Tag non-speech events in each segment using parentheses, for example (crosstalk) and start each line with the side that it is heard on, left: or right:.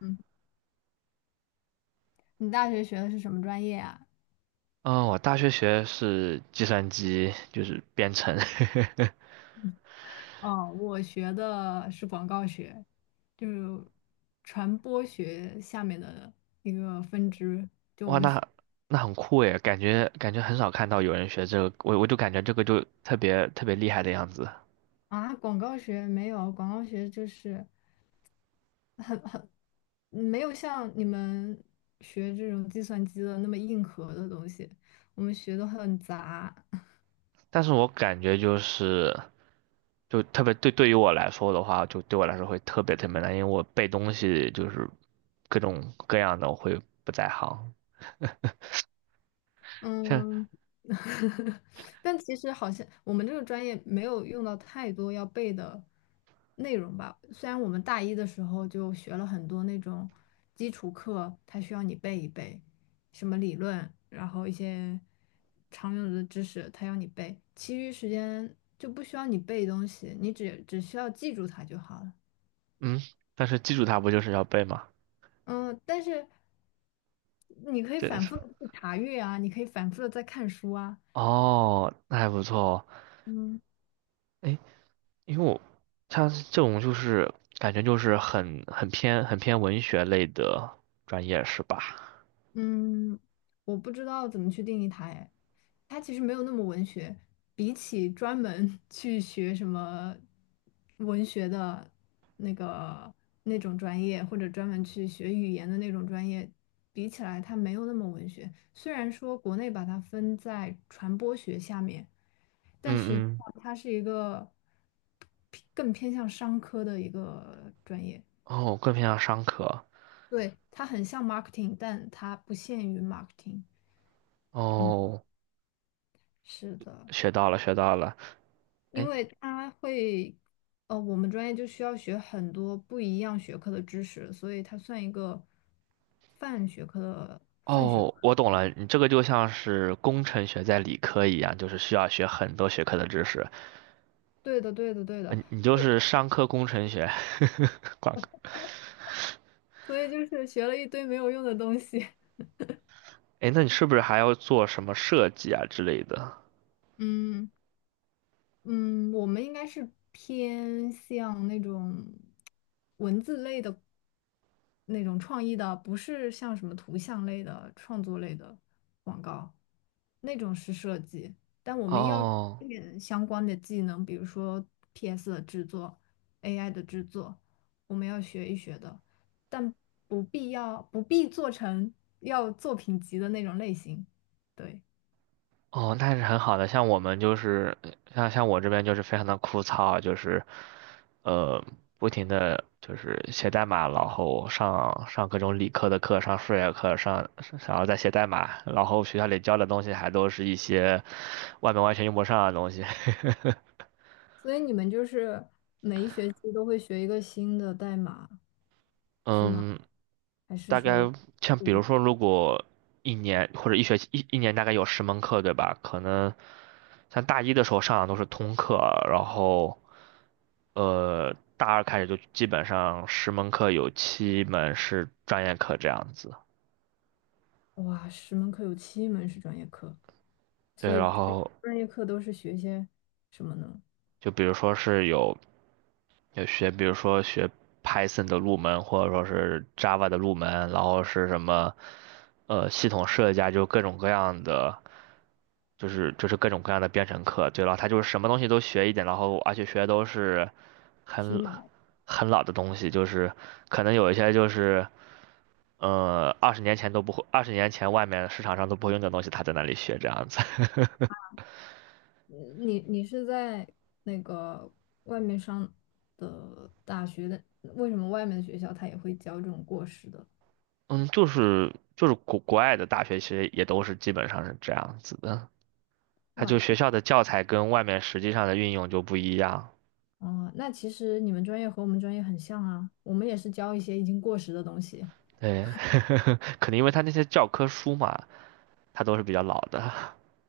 left: 嗯，你大学学的是什么专业啊？
right: 嗯，我大学学的是计算机，就是编程。(laughs)
left: 哦，我学的是广告学，就是传播学下面的一个分支。
right: 哇，那很酷诶，感觉很少看到有人学这个，我就感觉这个就特别特别厉害的样子。
left: 啊，广告学就是嗯没有像你们学这种计算机的那么硬核的东西，我们学的很杂。
right: 但是我感觉就是，就特别对于我来说的话，就对我来说会特别特别难，因为我背东西就是各种各样的，我会不在行。(laughs) 像
left: 嗯，(laughs) 但其实好像我们这个专业没有用到太多要背的内容吧。虽然我们大一的时候就学了很多那种基础课，它需要你背一背，什么理论，然后一些常用的知识，它要你背。其余时间就不需要你背东西，你只需要记住它就好了。
right: 嗯，但是基础它不就是要背吗？
left: 嗯，但是你可以
right: 真的
left: 反
right: 是
left: 复的去查阅啊，你可以反复的再看书啊。
right: 哦，那还不错哦。
left: 嗯。
right: 哎因为我他这种就是感觉就是很偏文学类的专业是吧？
left: 嗯，我不知道怎么去定义它，哎，它其实没有那么文学，比起专门 (laughs) 去学什么文学的那个那种专业，或者专门去学语言的那种专业比起来，它没有那么文学。虽然说国内把它分在传播学下面，但是
right: 嗯嗯，
left: 它是一个更偏向商科的一个专业。
right: 哦，更偏向商科。
left: 对，它很像 marketing，但它不限于 marketing。嗯。
right: 哦，
left: 是的，
right: 学到了学到了。
left: 因
right: 哎，
left: 为它会，我们专业就需要学很多不一样学科的知识，所以它算一个泛学科。
right: 哦，我懂了，你这个就像是工程学在理科一样，就是需要学很多学科的知识。
left: 对的，对的，对的，
right: 嗯，你就
left: 就
right: 是商科工程学，(laughs) 管。
left: 所以就是学了一堆没有用的东西。(laughs)
right: 哎，那你是不是还要做什么设计啊之类的？
left: 嗯。嗯，我们应该是偏向那种文字类的那种创意的，不是像什么图像类的、创作类的广告，那种是设计。但我们要一
right: 哦
left: 点相关的技能，比如说 PS 的制作、AI 的制作，我们要学一学的，但不必做成要作品集的那种类型。对。
right: 哦，那是很好的。像我这边就是非常的枯燥，就是，呃，不停的就是写代码，然后上各种理科的课，上数学课，然后再写代码，然后学校里教的东西还都是一些外面完全用不上的东西。(laughs)
left: 所以你们就是每一学期都会学一个新的代码，是吗？
right: 嗯，
left: 还是
right: 大
left: 说
right: 概像
left: 不
right: 比如
left: 一，
right: 说，如果一年或者一学期一年大概有十门课，对吧？可能像大一的时候上的都是通课，然后。大二开始就基本上十门课有7门是专业课这样子。
left: 哇，10门课有七门是专业课，
right: 对，
left: 所以
right: 然
left: 专
right: 后
left: 专业课都是学些什么呢？
right: 就比如说是有有学，比如说学 Python 的入门，或者说是 Java 的入门，然后是什么系统设计啊，就各种各样的，就是各种各样的编程课。对，然后他就是什么东西都学一点，然后而且学的都是
left: 皮
right: 很
left: 毛。
right: 很老的东西，可能有一些。二十年前都不会，二十年前外面市场上都不会用的东西，他在那里学这样子。
left: 你是在那个外面上的大学的，为什么外面的学校他也会教这种过时的？
right: (laughs) 嗯，就是国外的大学其实也都是基本上是这样子的，他
left: 哇，
right: 就学校的教材跟外面实际上的运用就不一样。
left: 哦，啊那其实你们专业和我们专业很像啊，我们也是教一些已经过时的东西，
right: 对，(laughs) 可能因为他那些教科书嘛，他都是比较老的，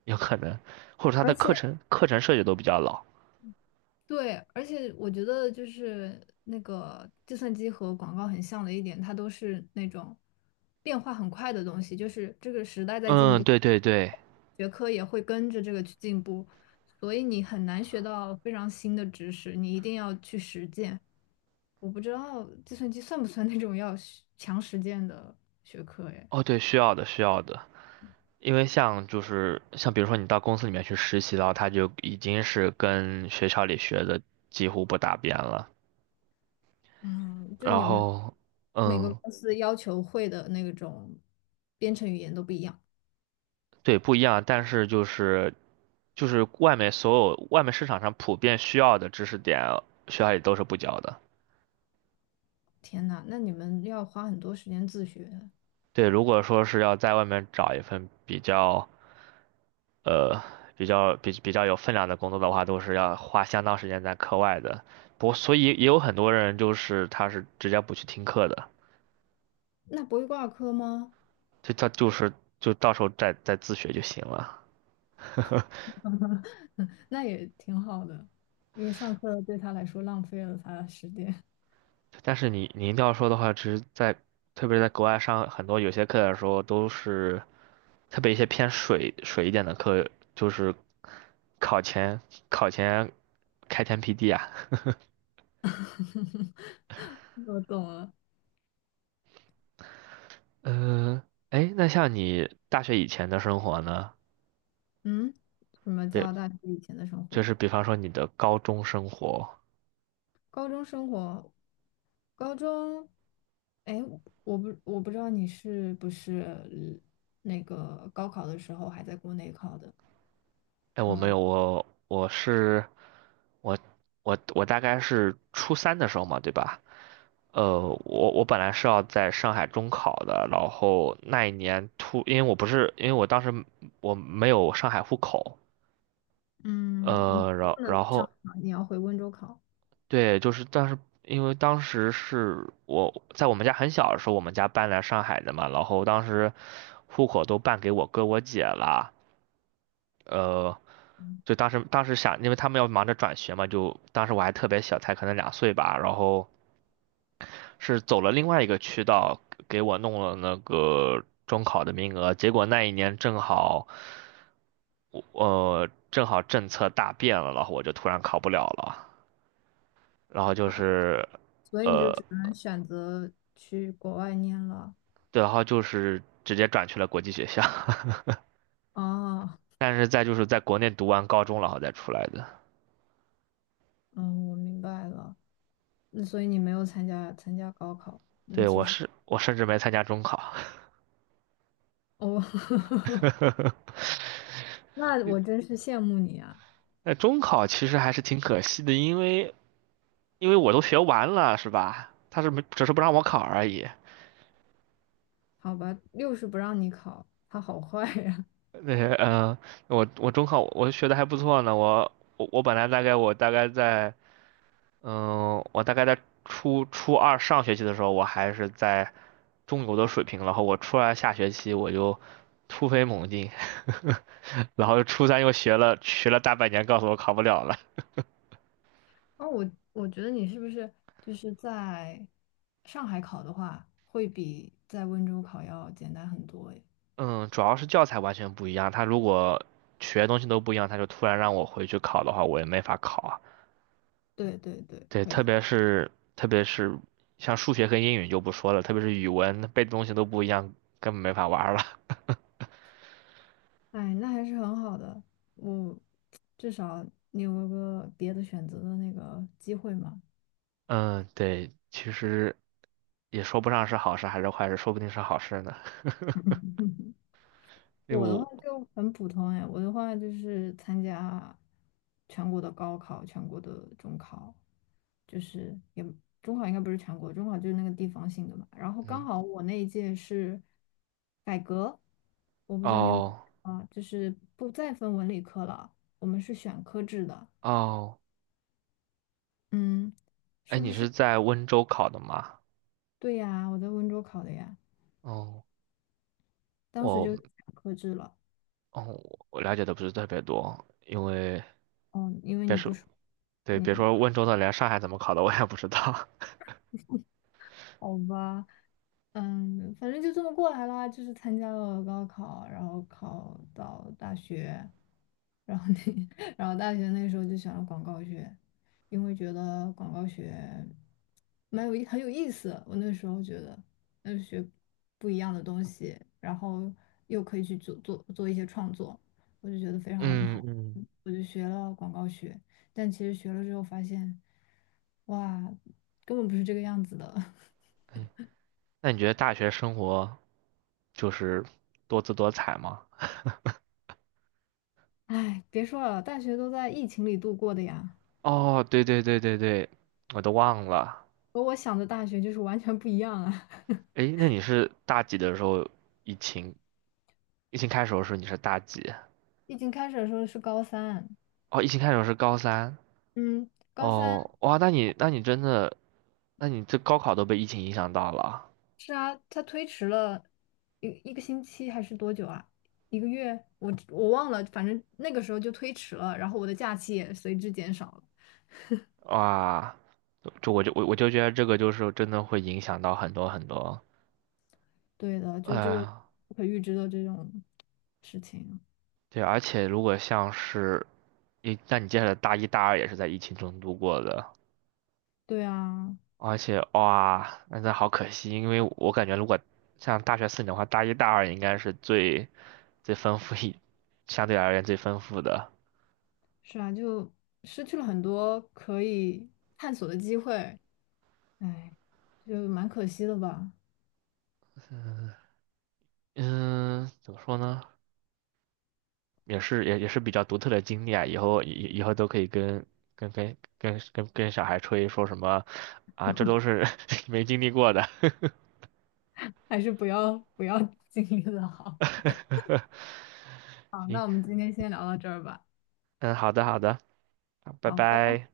right: 有可能，或者他
left: 而
right: 的
left: 且。
right: 课程设计都比较老。
left: 对，而且我觉得就是那个计算机和广告很像的一点，它都是那种变化很快的东西，就是这个时代在进
right: 嗯，
left: 步，
right: 对对对，
left: 学科也会跟着这个去进步，所以你很难学到非常新的知识，你一定要去实践。我不知道计算机算不算那种要实践的学科诶，
right: 哦对，需要的需要的。因为像就是像比如说你到公司里面去实习的话，他就已经是跟学校里学的几乎不搭边了。
left: 嗯，就是
right: 然
left: 你们
right: 后，
left: 每个
right: 嗯，
left: 公司要求会的那种编程语言都不一样。
right: 对，不一样，但是就是外面市场上普遍需要的知识点，学校里都是不教的。
left: 天呐，那你们要花很多时间自学，
right: 对，如果说是要在外面找一份呃比较有分量的工作的话，都是要花相当时间在课外的。不，所以也有很多人就是他是直接不去听课的。
left: 那不会挂科吗？
right: 就他就是就到时候再自学就行了。(laughs)
left: (laughs) 那也挺好的，因为上课对他来说浪费了他的时间。
right: 但是你一定要说的话，其实特别是在国外上很多有些课的时候，都是特别一些偏水一点的课，就是考前考前开天辟地啊。
left: (laughs) 我懂了，
right: (laughs) 嗯、哎，那像你大学以前的生活呢？
left: 嗯，什么
right: 对，
left: 叫大学以前的生
right: 就
left: 活？
right: 是比方说你的高中生活。
left: 高中生活，高中，哎，我不知道你是不是那个高考的时候还在国内考的，
right: 哎，我没有，我我大概是初三的时候嘛，对吧？我本来是要在上海中考的，然后那一年因为我不是，因为我当时没有上海户口，
left: 嗯，你不
right: 然
left: 能
right: 然
left: 上海
right: 后
left: 考你要回温州考。
right: 对，就是但是因为当时是我在我们家很小的时候，我们家搬来上海的嘛，然后当时户口都办给我哥我姐了，呃，就当时想，因为他们要忙着转学嘛，就当时我还特别小，才可能2岁吧，然后是走了另外一个渠道，给我弄了那个中考的名额。结果那一年正好，正好政策大变了，然后我就突然考不了了。然后就是，
left: 所以你就
right: 呃，
left: 只能选择去国外念了。
right: 对，然后就是直接转去了国际学校。(laughs)
left: 啊，
right: 但是再就是在国内读完高中，然后再出来的。
left: 嗯，我明白了。那所以你没有参加高考。那
right: 对，
left: 其
right: 我
left: 实
right: 是我甚至没参加中考。
left: 哦，(laughs)
right: (laughs)
left: 那我真是羡慕你啊。
right: 那中考其实还是挺可惜的，因为我都学完了，是吧？他是没只是不让我考而已。
left: 好吧，六是不让你考，他好坏呀、
right: (laughs) 那些嗯，我中考我学的还不错呢，我我本来大概我大概在嗯，我大概在初初二上学期的时候，我还是在中游的水平，然后我初二下学期就突飞猛进，(laughs) 然后初三又学了学了大半年，告诉我考不了了。
left: 哦，我觉得你是不是就是在上海考的话，会比在温州考要简单很多诶。
right: 嗯，主要是教材完全不一样，他如果学的东西都不一样，他就突然让我回去考的话，我也没法考啊。
left: 对对对，
right: 对，
left: 会
right: 特
left: 的。
right: 别是特别是像数学和英语就不说了，特别是语文背的东西都不一样，根本没法玩儿了。(laughs)
left: 哎，那还是很好的，我至少你有个别的选择的那个机会嘛。
right: 嗯，对，其实也说不上是好事还是坏事，说不定是好事呢。(laughs)
left: (laughs)
right: 因为
left: 我的话
right: 我，
left: 就很普通哎，我的话就是参加全国的高考、全国的中考，就是也中考应该不是全国，中考就是那个地方性的嘛。然后刚
right: 嗯，
left: 好我那一届是改革，我不知道你有没
right: 哦
left: 有啊，就是不再分文理科了，我们是选科制的，
right: 哦，
left: 嗯。
right: 哎，
left: 是不
right: 你是
left: 是
right: 在温州考的吗？
left: 对呀，我在温州考的呀，
right: 哦，
left: 当时
right: 我
left: 就是选科制了。
right: 哦，我了解的不是特别多，因为
left: 嗯，因为
right: 别
left: 你
right: 说
left: 不是
right: 对，别
left: 你
right: 说温州的，连上海怎么考的我也不知道。
left: 好吧？反正就这么过来啦，就是参加了高考，然后考到大学，然后那，(laughs) 然后大学那时候就选了广告学，因为觉得广告学蛮有意很有意思，我那时候觉得，那学不一样的东西，然后又可以去做一些创作，我就觉得
right: (laughs)
left: 非常
right: 嗯
left: 好，
right: 嗯。
left: 我就学了广告学，但其实学了之后发现，哇，根本不是这个样子的。(laughs)
right: 哎。那你觉得大学生活就是多姿多彩吗？
left: 哎，别说了，大学都在疫情里度过的呀，
right: 哦，对对对对对，我都忘了。
left: 和我想的大学就是完全不一样啊。(laughs)
right: 诶，那你是大几的时候？疫情疫情开始的时候你是大几？
left: 疫情开始的时候是高三，
right: 哦，疫情开始的时候是高三。
left: 嗯，高三
right: 哦，哇，那你真的，那你这高考都被疫情影响到了。
left: 是啊，它推迟了一个星期还是多久啊？一个月？我忘了，反正那个时候就推迟了，然后我的假期也随之减少了。
right: 哇，就我就我我就觉得这个就是真的会影响到很多很多。
left: 对的，就这个
right: 呃，
left: 不可预知的这种事情。
right: 对，而且如果像是，那你接下来大一大二也是在疫情中度过的，
left: 对啊，
right: 而且哇，那真的好可惜，因为我感觉如果像大学4年的话，大一大二应该是最丰富一，相对而言最丰富的。
left: 是啊，就失去了很多可以探索的机会，哎，就蛮可惜的吧。
right: 嗯，怎么说呢？也是比较独特的经历啊，以后都可以跟小孩吹说什么啊，这都是 (laughs) 没经历过的。
left: 还是不要不要 (laughs) 经历了好。
right: (laughs)
left: 好，
right: 行，
left: 那我们今天先聊到这儿吧。
right: 嗯，好的好的，好拜
left: 好，拜拜。
right: 拜。